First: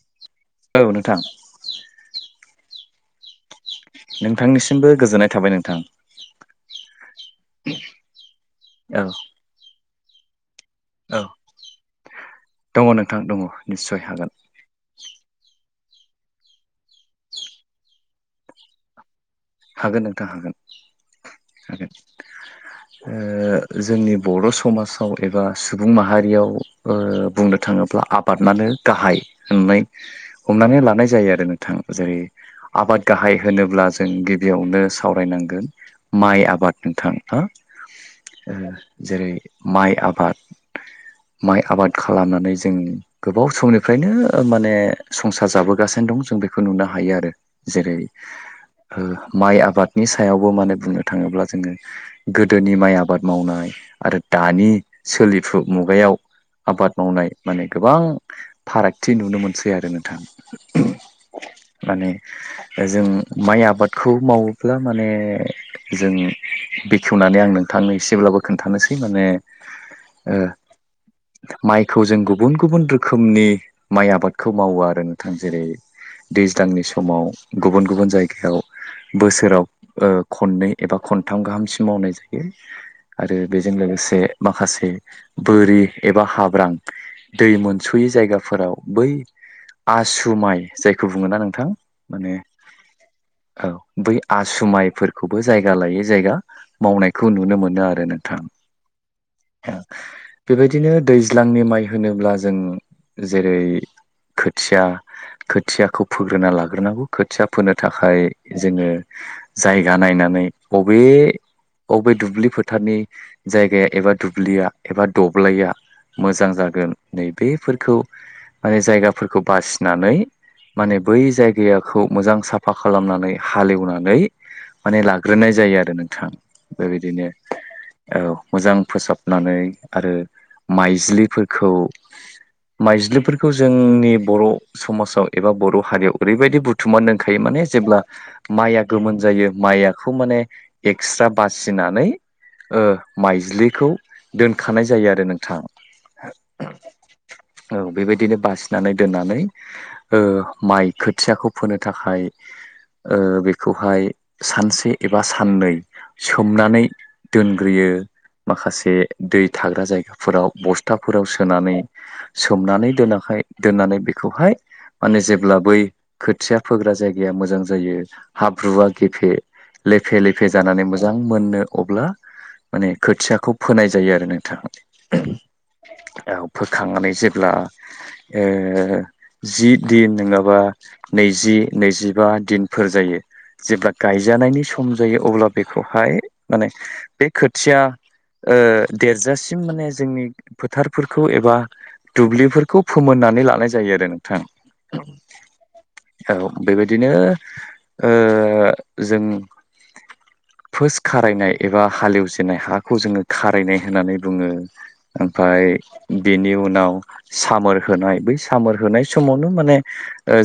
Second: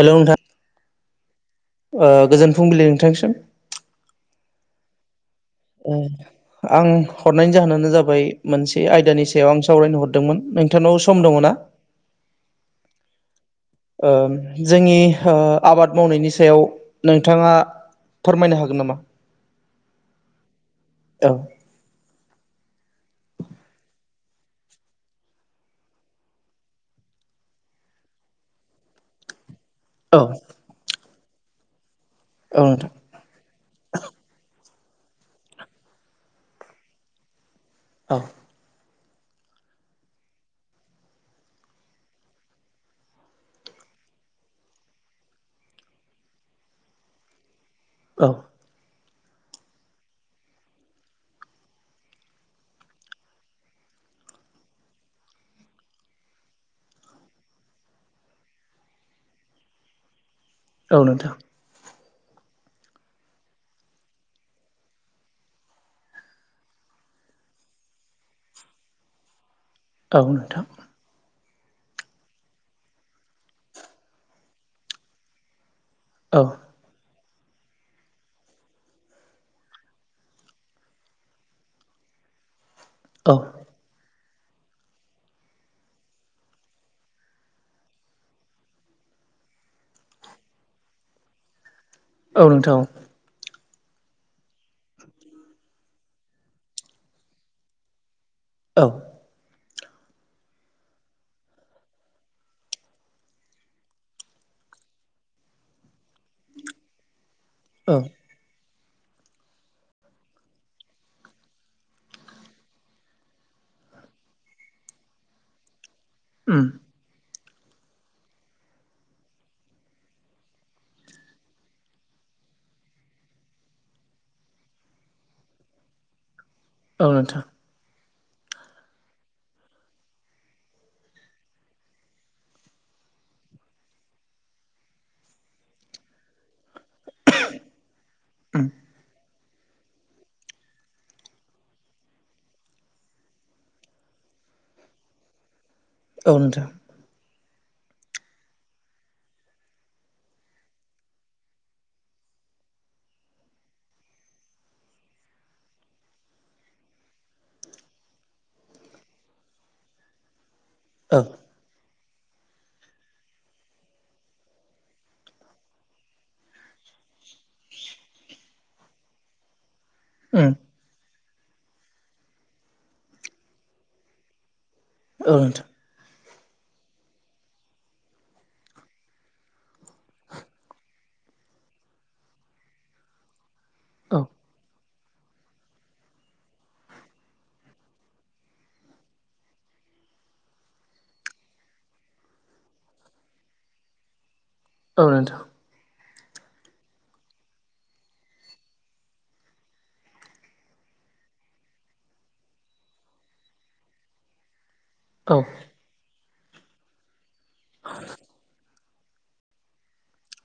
Hello नोंथां औ नोंथां ओ गोजोन फुंबिलि नोंथांनिसिम, नोंथांनिसिमबो गोजोननाय थाबाय नों ओ आं हरनायनि जाहोनानो जाबाय मोनसे औ आयदानि सायाव आं सावरायनो हरदोंमोन नों नोंथांनाव औ सम दङ ना? दङ नोंथां दङ निस्सय हागोन ओम जोंनि ओ आबाद मावनायनि सायाव नोंथाङा फोरमायनो हागोन नामा? हागोन नोंथां हागोन। औ हागोन। ओ जोंनि बर' समाजाव एबा सुबुं माहारियाव ओ बुंनो थाङोब्ला आब फादनानै गाहाय होननाय, औ हमनानै लानाय जायो आरो नोंथां जेरै औ नोंथां आबाद गाहाय होनोब्ला जों गि गिबियावनो सावरायनांगोन माइ आबाद नोंथां हो औ ओ जेरै माइ आबाद माइ आबाद खालामनानै जों गोबाव समनिफ्रायनो माने संसार जाबोगासिनो दं जों बेखौ नुनो हायो आरो जेरै औ ओ माइ आबादनि सायावबो माने बुंनो थाङोब्ला जोङो। गोदोनि माइ आबाद मावनाय आरो दानि सोलिफु मुगायाव। आबाद मावनाय माने गोबां फारागथि नुनो मोनसै आरो नोंथां। औ नोंथां माने जों माइ आबादखौ मावोब्ला माने। जों बेखेवनानै आं नोंथांनो एसेब्लाबो खोन्थानोसै माने। औ ओ नोंथां। माइखौ जों गुबुन गुबुन रोखोमनि माइ आबादखौ मावो आरो नोंथां जेरै औ दैज्लांनि समाव गुबुन गुबुन जायगायाव, बोसोराव ओ खननै एबा खनथाम गाहामसिम मावनाय जायो आरो औ बे बेजों लोगोसे माखासे बोरि एबा हाब्रां दै मोनस'यै जायगाफोराव बै आसुमाइ जायखौ बुङो ना नोंथां माने औ नोंथां औ औ बै आसुमाइफोरखौबो जायगा लायै जायगा। मावनायखौ नुनो मोनो आरो नोंथां। औ बेबायदिनो दैज्लांनि माइ होनोब्ला जों जेरै खोथिया खोथियाखौ फोग्रोना लाग्रोनांगौ खोथिया फोनो औ थाखाय। जोंङो जायगा नायनानै बबे अ बबे दुब्लि फोथारनि जायगाया एबा दुब्लिया एबा दब्लया मोजां उम जागोन नैबेफोरखौ माने जायगाफोरखौ बासिनानै माने बै जायगायाखौ मोजां साफा खालामनानै हालेवनानै माने लाग्रोनाय जायो आरो नोंथां औ बेबायदिनो नोंथां औ मोजां फोसाबनानै आरो माइज्लिफोरखौ माइज्लिफोरखौ जोंनि बर' समाजाव एबा बर' हारियाव ओरैबायदि बुथ थुमार दोनखायो माने जेब्ला माइया गोमोन जायो माइआखौ माने एक्सट्रा बासिनानै ओ माइज्लिखौ दोनखानाय जायो आरो नोंथां औ नोंथां औ बेबायदिनो बासिनानै दोननानै ओ माइ खोथियाखौ फोनो थाखाय ओ बेखौहाय सानसे एबा साननै सोमनानै दोनग्रोयो माखासे दै थाग्रा जायगाफोराव औ बस्थाफोराव सोनानै सोमनानै दोनाखै दोननानै बेखौहाय माने जेब्ला बै खोथिया फोग्रा जायगाया मोजां जायो हाब्रुआ गेफे लेफे लेफे उम जानानै मोजां मोजां मोननो अब्ला माने खोथियाखौ फोनाय जायो आरो नोंथाङा। ओ नोंथां फोखांनानै जेब्ला जि दिन नङाबा नैजि नैजिबा दिनफोर जायो जेब्ला औ गायजानायनि सम खम जायो अब्ला बेखौहाय माने बे खोथिया ओ देरजासिम माने जोंनि फोथारफोरखौ एबा दुब्लिफोरखौ फोमोननानै लानाय जायो आरो नोंथां। औ नोंथां औ बेबायदिनो ओ जों [inaudible] फुस खारायनाय एबा हालेवजेननाय हाखौ जोंङो खारायनाय होननानै बुङो। औ ओमफाय बेनि उनाव सामोर होनाय बै सामार होनाय समावनो माने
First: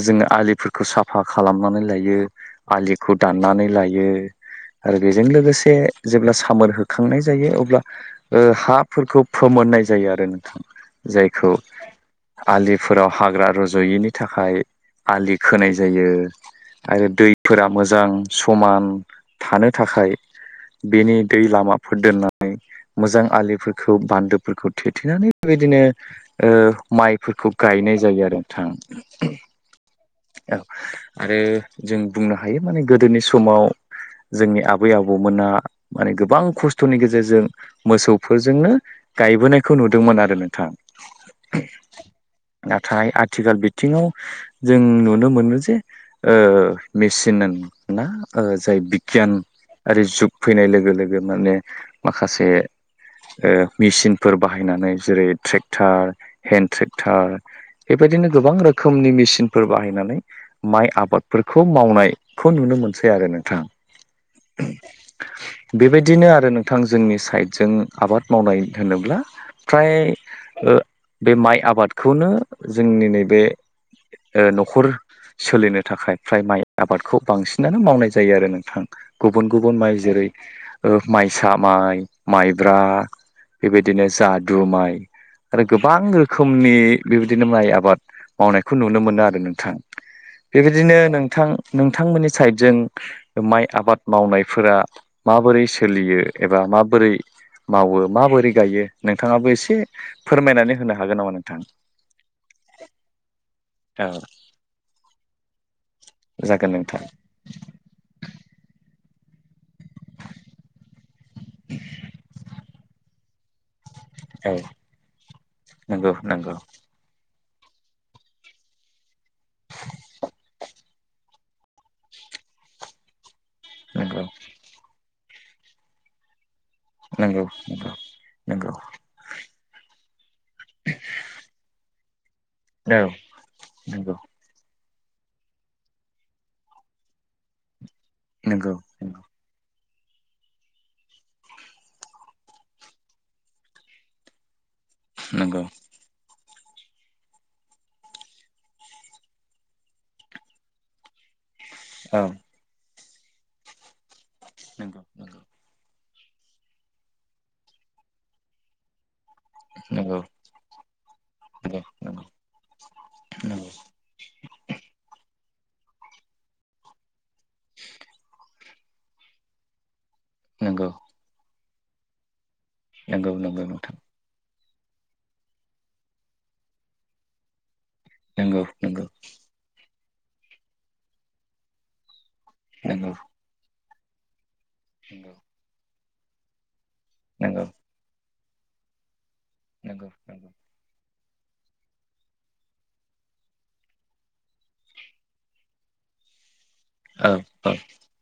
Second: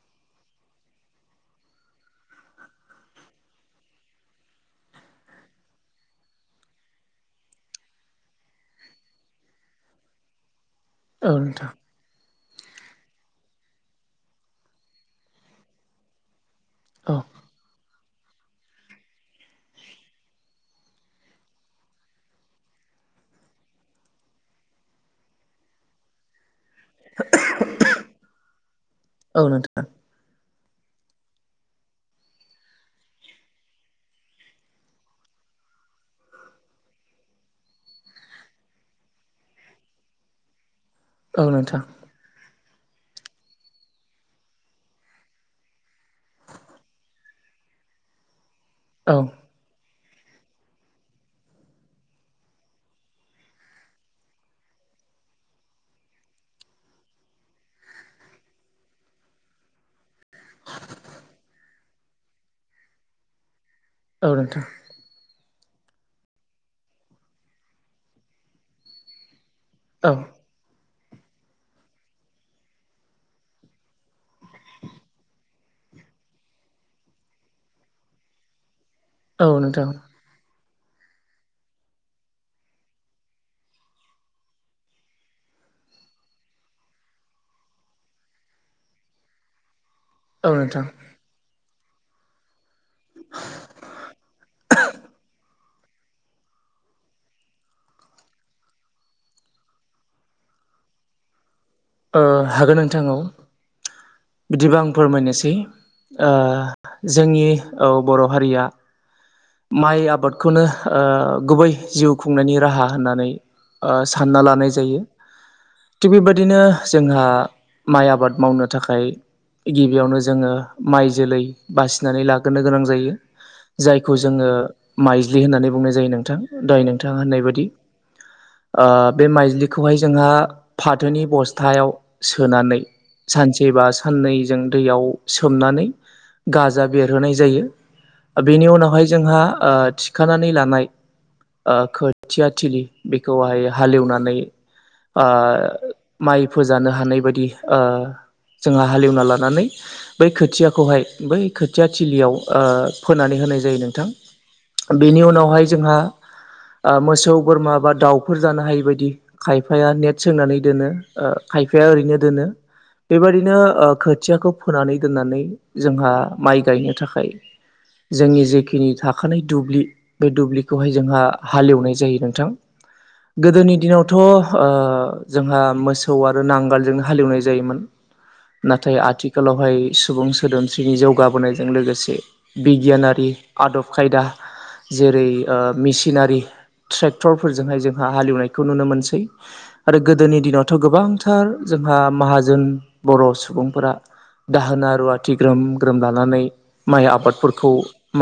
जोंङो आलिफोरखौ साफा खालामनानै लायो आलिखौ दाननानै लायो। आरो बेजों लोगोसे जेब्ला सामोर होखांनाय जायो अब्ला ओ हाफोरखौ फोमोननाय जायो आरो नोंथां औ जायखौ नोंथां आलिफोराव हाग्रा रज'यैनि थाखाय आलि खोनाय जायो। औ आरो दैफोरा मोजां समान थानो थाखाय बेनि दै लामाफोर दोननानै मोजां आलिफोरखौ बान्दोफोरखौ थेथेनानै बेबायदिनो माइफोरखौ गायनाय जायो आरो नोंथां। औ आरो जों बुंनो हायो माने गोदोनि समाव जोंनि आबै आबौमोना माने गोबां खस्थ'नि गेजेरजों मोसौफोरजोंनो गायबोनायखौ नुदोंमोन आरो नोंथां औ नोंथां नाथाय आथिखाल बिथिङाव जों नुनो मोनो जे ओ मेसिन ना ओ जाय औ बिगियान आरि जुग फैनाय लोगो-लोगो माने माखासे ओ मेसिनफोर बाहायनानै जेरै ट्रेक्टार हेन्दड ट्रेक्टार बेबायदिनो गोबां रोखोमनि मेसिनफोर बाहायनानै माइ आबादफोरखौ मावनायखौ नुनो मोनसै आरो नोंथां औ नोंथां बेबायदिनो आरो नोंथां जोंनि साइडजों आबाद मावनाय होनोब्ला औ फ्राय ओ बे माइ आबादखौनो जोंनि नैबे ओ न'खर सोलिनो थाखाय फ्राय माइ आबादखौ बांसिनानो मावनाय जायो आरो नोंथां औ गुबुन-गुबुन नोंथां माइ जेरै माइसा माइ माइब्रा बेबायदिनो जादु माइ आरो गोबां रोखोमनि बेबायदिनो माइ आबाद मावनायखौ नुनो मोनो आरो नोंथां औ नोंथां बेबायदिनो नोंथां नोंथांमोननि साइडजों माइ आबाद मावनायफोरा माबोरै सोलियो एबा माबोरै मावो माबोरै गायो नोंथाङाबो एसे फोरमायनानै होनो हागोन नामा नोंथां हागोन नोंथां औ औ बिदिबा आं फोरमायनोसै ओ जागोन नोंथां जोंनि औ बर' हारिया माइ आबाद बेखौनो ओ गुबै जिउ खुंनायनि राहा होननानै ओ सानना लानाय जायो नोंगौ बिदिनो जोंहा माइ आबाद मावनो थाखाय गिबियावनो जोङो माइ जोलै बासिनानै लाग्रोनो गोनां जायो जायखौ नंगौ जोङो माइज्लि होननानै बुंनाय जायो नोंथां दोहाय नों थाङा होननाय नंगौ बायदि नंगौ नंगौ ओ बे माइज्लिखौहाय जोंहा फाथोनि बस्थायाव सोनानै औ सानसे बा नंगौ साननै जों दैयाव सोमनानै गाजा बेरहोनाय जायो बेनि नंगौ उनावहाय जोंहा थि खानानै लानाय खोथिया थिलि बेखौहाय हालेवनानै ओ नंगौ माइ फोजानो हानाय बायदि ओ जोंहा हालेवना लानानै बै खोथियाखौहाय बै खोथिया औ थिलियाव फोनानै होनाय जायो नंगौ नोंथां बेनि उनावहाय जोंहा ओ मोसौ बोरमा बा दाउफोर जानो हायि बदि खायफाया नंगौ नेट सोंनानै दोनो ओ खायफाया नंगौ ओरैनो दोनो बेबायदिनो नंगौ ओ खोथियाखौ फोनानै दोननानै जोंहा माइ गायनो थाखाय जोंनि जेखिनि थाखानाय दुब्लि बे नंगौ दुब्लिखौहाय जोंहा हालेवनाय जायो नोंथां नंगौ नंगौ गोदोनि नोंथां दिनावथ' ओ जोंहा मो सौ आरो नांगालजोंनो हालेवनाय जायोमोन नंगौ नाथाय नंगौ आथिखालाव बेहाय सुबुं सोदोमस्रिनि जौगाबोनायजों लोगोसे नंगौ बिगियानारि आदब खायदा जेरै ओ मेसिनारि ट्रेक्टरफोरजोंहाय जों हां हालेवनायखौ नुनो मोनसै आरो नंगौ गोदोनि दिनाव थ' गोबांथार जोंहा माहाजोन बर' सुबुंफोरा दाहोना रुवाथि ग्रोम-ग्रोम लानानै माइ औ आबादफोरखौ औ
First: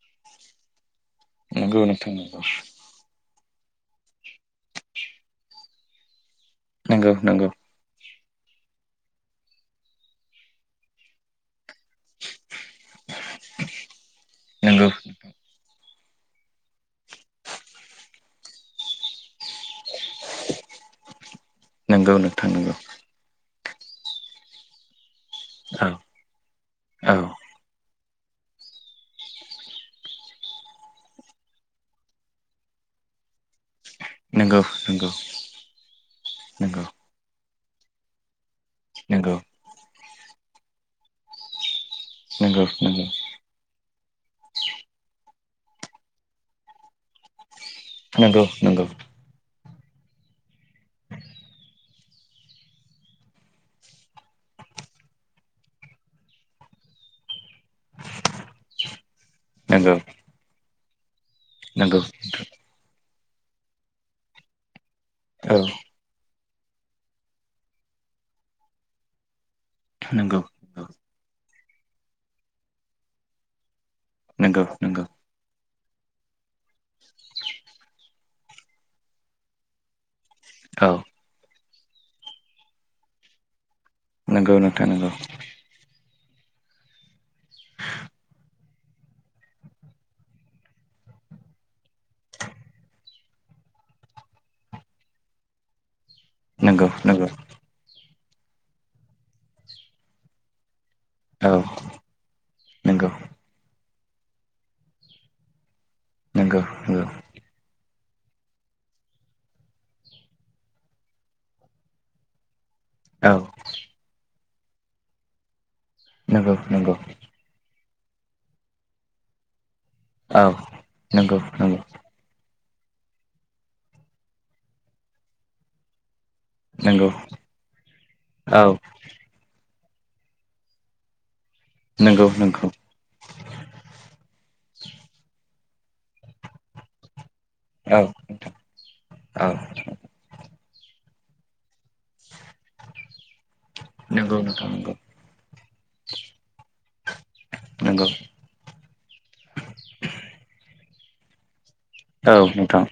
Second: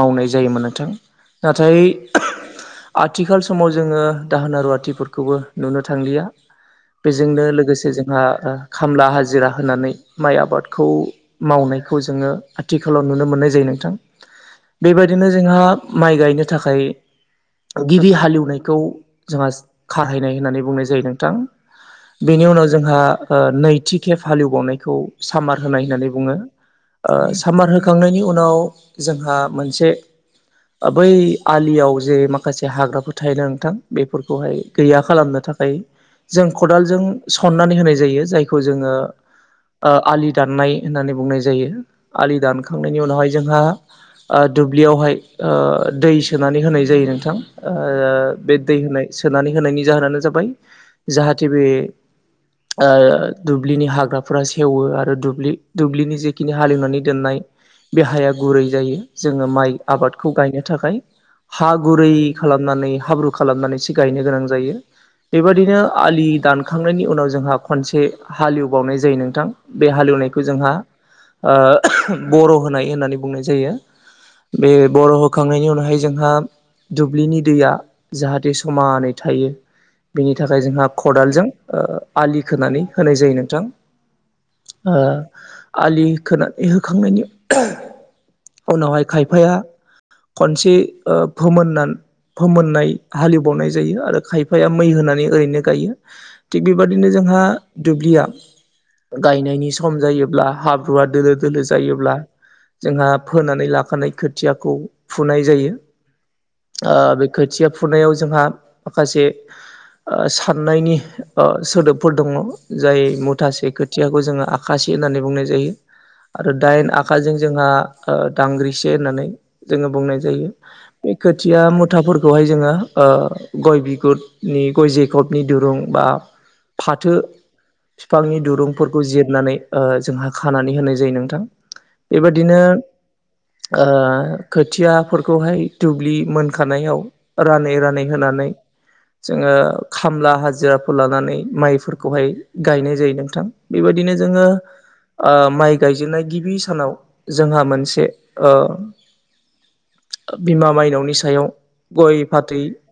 मावनाय जायोमोन नोंथां नंगौ नाथाय नोंथां आथिखाल समाव जोङो दाहोन रुवाथिफोरखौबो नुनो थांलिया नंगौ बेजोंनो नंगौ लोगोसे जोंहा ओ खामला हाजिरा होनानै माइ आबादखौ मावनायखौ जोङो आथिखालाव नुनो मोननाय जायो नोंथां नंगौ बेबायदिनो जोंहा माइ गायनो थाखाय गिबि हालेवनायखौ जोंहा खाहैनाय होननानै बुंनाय जायो नोंथां नंगौ बेनि नोंथां उनाव नंगौ जोंहा नैथि खेब हालेवबावनायखौ सामार होनाय औ होननानै बुङो। औ सामार होखांनायनि उनाव जोंहा मोनसे बै आलियाव जे माखासे हाग्राफोर थायोना नोंथां। बेफोरखौहाय नंगौ गैया नंगौ खालामनो थाखाय जों नंगौ खदालजों सननानै होनाय जायो जायखौ जोङो नंगौ आलि दाननाय होननानै बुंनाय जायो आलि नंगौ दानखांनायनि उनावहाय जोंहा दुब्लियावहाय दै सोनानै होनाय जायो नोंथां। नंगौ बे दै नंगौ होनाय सोनानै होनायनि जाहोनानो जाबाय जाहाथे बे दुब्लिनि हाग्राफोरा सेवो आरो दुब्लिनि जेखिनि हालेवनानै दोननाय बे हाया गुरै जायो जोङो माइ नंगौ नंगौ आबादखौ गायनो थाखाय हा नंगौ गुरै खालामो नानै हाब्रु खालामनानैसो गायनो गोनां जायो औ बेबायदिनो आलि दानखांनायनि उनाव जोंहा खनसे हालेवबावनाय जायो नोंथां बे नंगौ हालेवनायखौ जोंहा बर' होनाय होननानै बुंनाय जायो नंगौ बे नंगौ बर' हो- होखांनायनि उनावहाय जोंहा दुब्लिनि दैया जाहाथे समानै थायो। बिनि थाखाय जोंहा औ खदालजों आलि खोनानै होनाय जायो नोंथां। नंगौ नोंथां आलि खोनानै होखांनायनि उनाव उनावहाय खायफाया खनसे फोमोननानै। फोमोननाय हालेवबावनाय जायो आरो खायफाया मै होनानै ओरैनो। गायो थिग नंगौ बेबादिनो नंगौ नंगौ जोंहा दुब्लिया गायनायनि सम जायोब्ला हाब्रु हाब्रुआ दोलो औ दोलो जायोब्ला। जोंहा नंगौ फोनानै लाखानाय खोथियाखौ फुनाय जायो नंगौ नंगौ बे खोथिया फुनायाव जोंहा माखासे। साननायनि सोदोबफोर दङ जाय औ मुथासे खो खोथियाखौ जोङो आखासे होननानै बुंनाय जायो आरो नंगौ दाइन नंगौ आखा जोंहा दांग्रिसे होननानै जोङो बुंनाय। औ जायो बे नंगौ नंगौ खोथिया मुथाफोरखौहाय जोङो गय बिगुरनि गय जेखबनि दुरुं बा नंगौ फाथो बिफांनि औ दुरुंफोरखौ जिरनानै जोंहा खानानै होनाय जायो नोंथां नंगौ बेबादिनो नंगौ खोथियाफोरखौहाय दुब्लि मोनखानायाव। रानै औ रानै होनानै जोङो औ खामला हाजिराफोर लानानै माइफोरखौ खौहाय गायनाय जायो नोंथां बे बायदिनो नंगौ जोङो नोंथां नंगौ माइ गायजेननाय गिबि सानाव जोंहा नंगौ मोनसे बिमा माइनावनि सायाव गय औ फाथै नोंथां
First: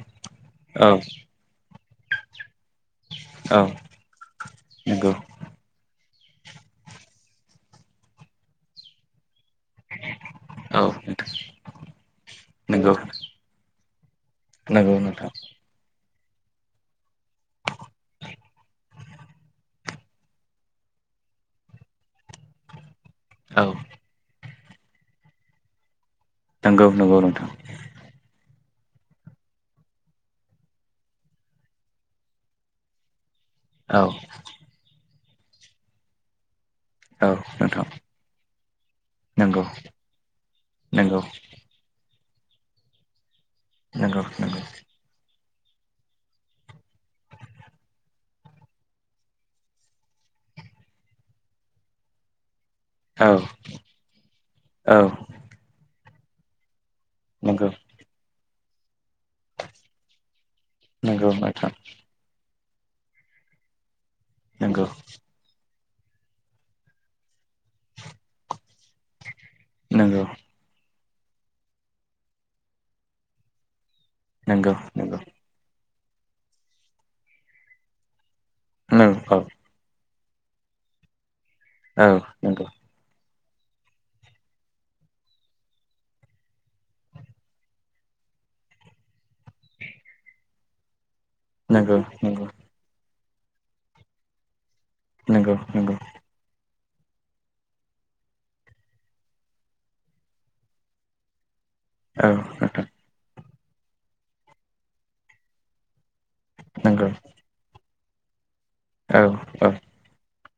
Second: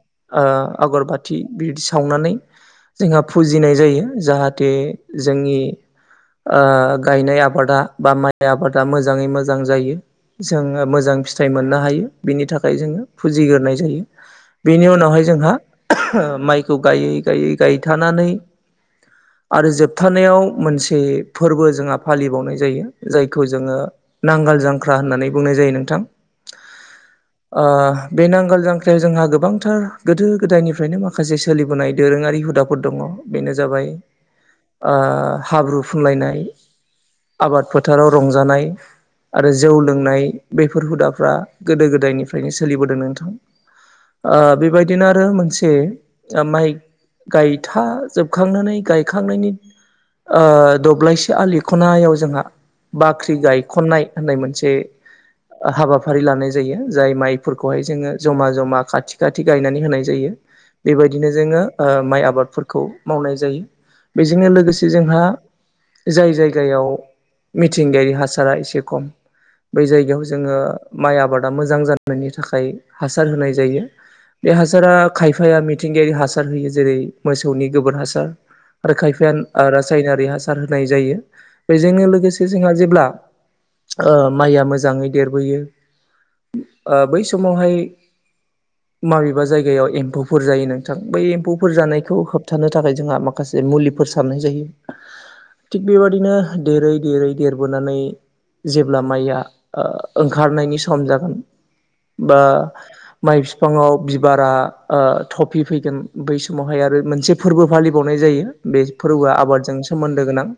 औ आगर बाथि बिदि सावनानै जोंहा औ फुजिनाय जायो जाहाथे नंगौ जोंनि गायनाय आबादा बा माइ आबादा मोजाङै मोजां जायो। जोङो औ मोजां नोंथां फिथाइ मोननो हायो बिनि थाखाय नंगौ जोङो फुजिग्रोनाय जायो। बेनि नंगौ उनावहाय नोंथां जोंहा माइखौ गायै गायै गायथानानै। आरो जोबथारनायाव मोनसे फोरबो जोंहा फालिबावनाय जायो। जायखौ औ जोङो नांगोल जांख्रा होननानै बुंनाय जायो नोंथां। नंगौ नंगौ नोंथां। ओ बे नांगोल जांख्रायाव जोंहा गोबांथार गोदो गोदायनिफ्रायनो माखासे सोलिबोनाय दोरोङारि हुदाफोर दङ बेनो जाबाय। औ हाब्रु फुनलायनाय औ आबाद नोंथां फोथाराव रंजानाय आरो नंगौ जौ लोंनाय बेफोर नंगौ हुदाफ्रा गोदो गोदायनिफ्रायनो सोलिबोदों नोंथां। नंगौ आ नंगौ बेबायदिनो आरो मोनसे जा‌ माइ गायथाजोबखांनानै गायखांनायनि ओ दब्लायसे आलि खनायाव जोंहा औ बाख्रि गायखननाय होननाय मोनसे औ हाबा फारि लानाय जायो जाय नंगौ माइफोरखौहाय जोङो जमा जमा खाथि खाथि गायनानै होनाय जायो। बेबायदिनो नंगौ जोङो नोंथां ओ- माइ आबादफोरखौ मावनाय जायो बेजोंनो नंगौ लोगोसे जोंहा जाय जायगायाव मिथिंगायारि हासारा एसे खम बै नंगौ जायगायाव जोङो माइ आबादा मोजां जानायनि थाखाय हासार होनाय जायो बे नंगौ हासारा नंगौ खायफाया मिरि ह-हो जेरै मोसौनि गोबोर हासार आरो खायफ नंगौ आ रा रासायनारि हासार होनाय जायो औ बेजोंनो लोगोसे नंगौ जोंहा जेब्ला ओ माइया मोजाङै देरबोयो ओ बै समावहाय माबेबा जायगायाव एम्फौफोर जायोनो नोंथां बै एम्फौफोर जानायखौ नंगौ होबथानो थाखाय जोंहा माखासे मुलिफोर सारनाय जायो। नंगौ नंगौ थिग नंगौ बेबादिनो देरै देरै देरबोनानै जेब्ला माइया ओ ओंखारनायनि सम जागोन औ बा नोंथां माइ बिफाङाव बिबारा ओ- थफि फैगोन बै समावहाय आरो नंगौ मोनसे फोरबो फालिबावनाय जायो बे औ फोरबोआ औ आबादजों सोमोन्दो गोनां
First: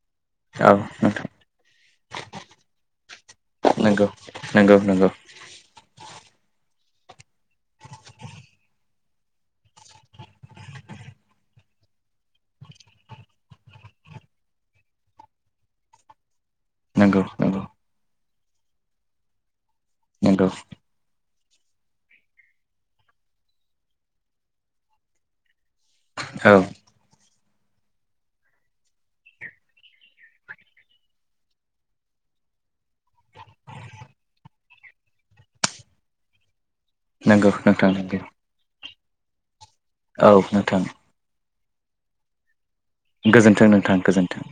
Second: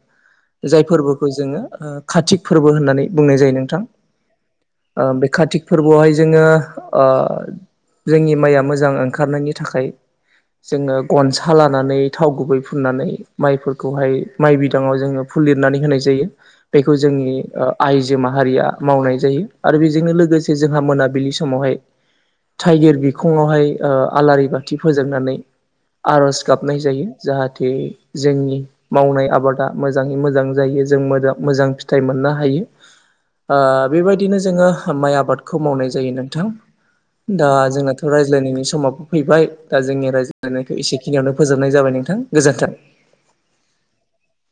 औ जाय नोंथां फोरबोखौ जोङो ओ कातिक फोरबो होननानै बुंनाय जायो नोंथां। नंगौ नंगौ ओ नंगौ। बे कातिक फोरबोआवहाय जोङो ओ- जोंनि माइया मोजां ओंखारनायनि थाखाय जोङो गनसा लानानै थाव गुबै फुननानै माइफोरखौहाय माइ बिदाङाव जोङो फुलिरनानै होनाय जायो। बेखौ नंगौ जोंनि नंगौ आइजो माहारिया मावनाय जायो आरो बेजोंनो नंगौ लोगोसे जोंहा मोनाबिलि समाव समावहाय टाइगिर बिखङावहाय ओ- आलारि बाथि फोजोंनानै आर'ज औ गाबनाय जायो जाहाथे जोंनि मावनाय आबादा मोजाङै मोजां जायो जों मो मोजां फिथाइ मोननो हायो ओ- बेबायदिनो जोङो माइ आबादखौ मावनाय जायो नोंथां। दा नंगौ नोंथां जोंनाथ' नंगौ रायज्लायनायनि समाबो फैबाय दा जोंनि औ नोंथां रायज्लायनायखौ एसे खिनियावनो फोजोबनाय जाबाय नोंथां गोजोन्थों। गोजोन्थों नोंथां गोजोन्थों।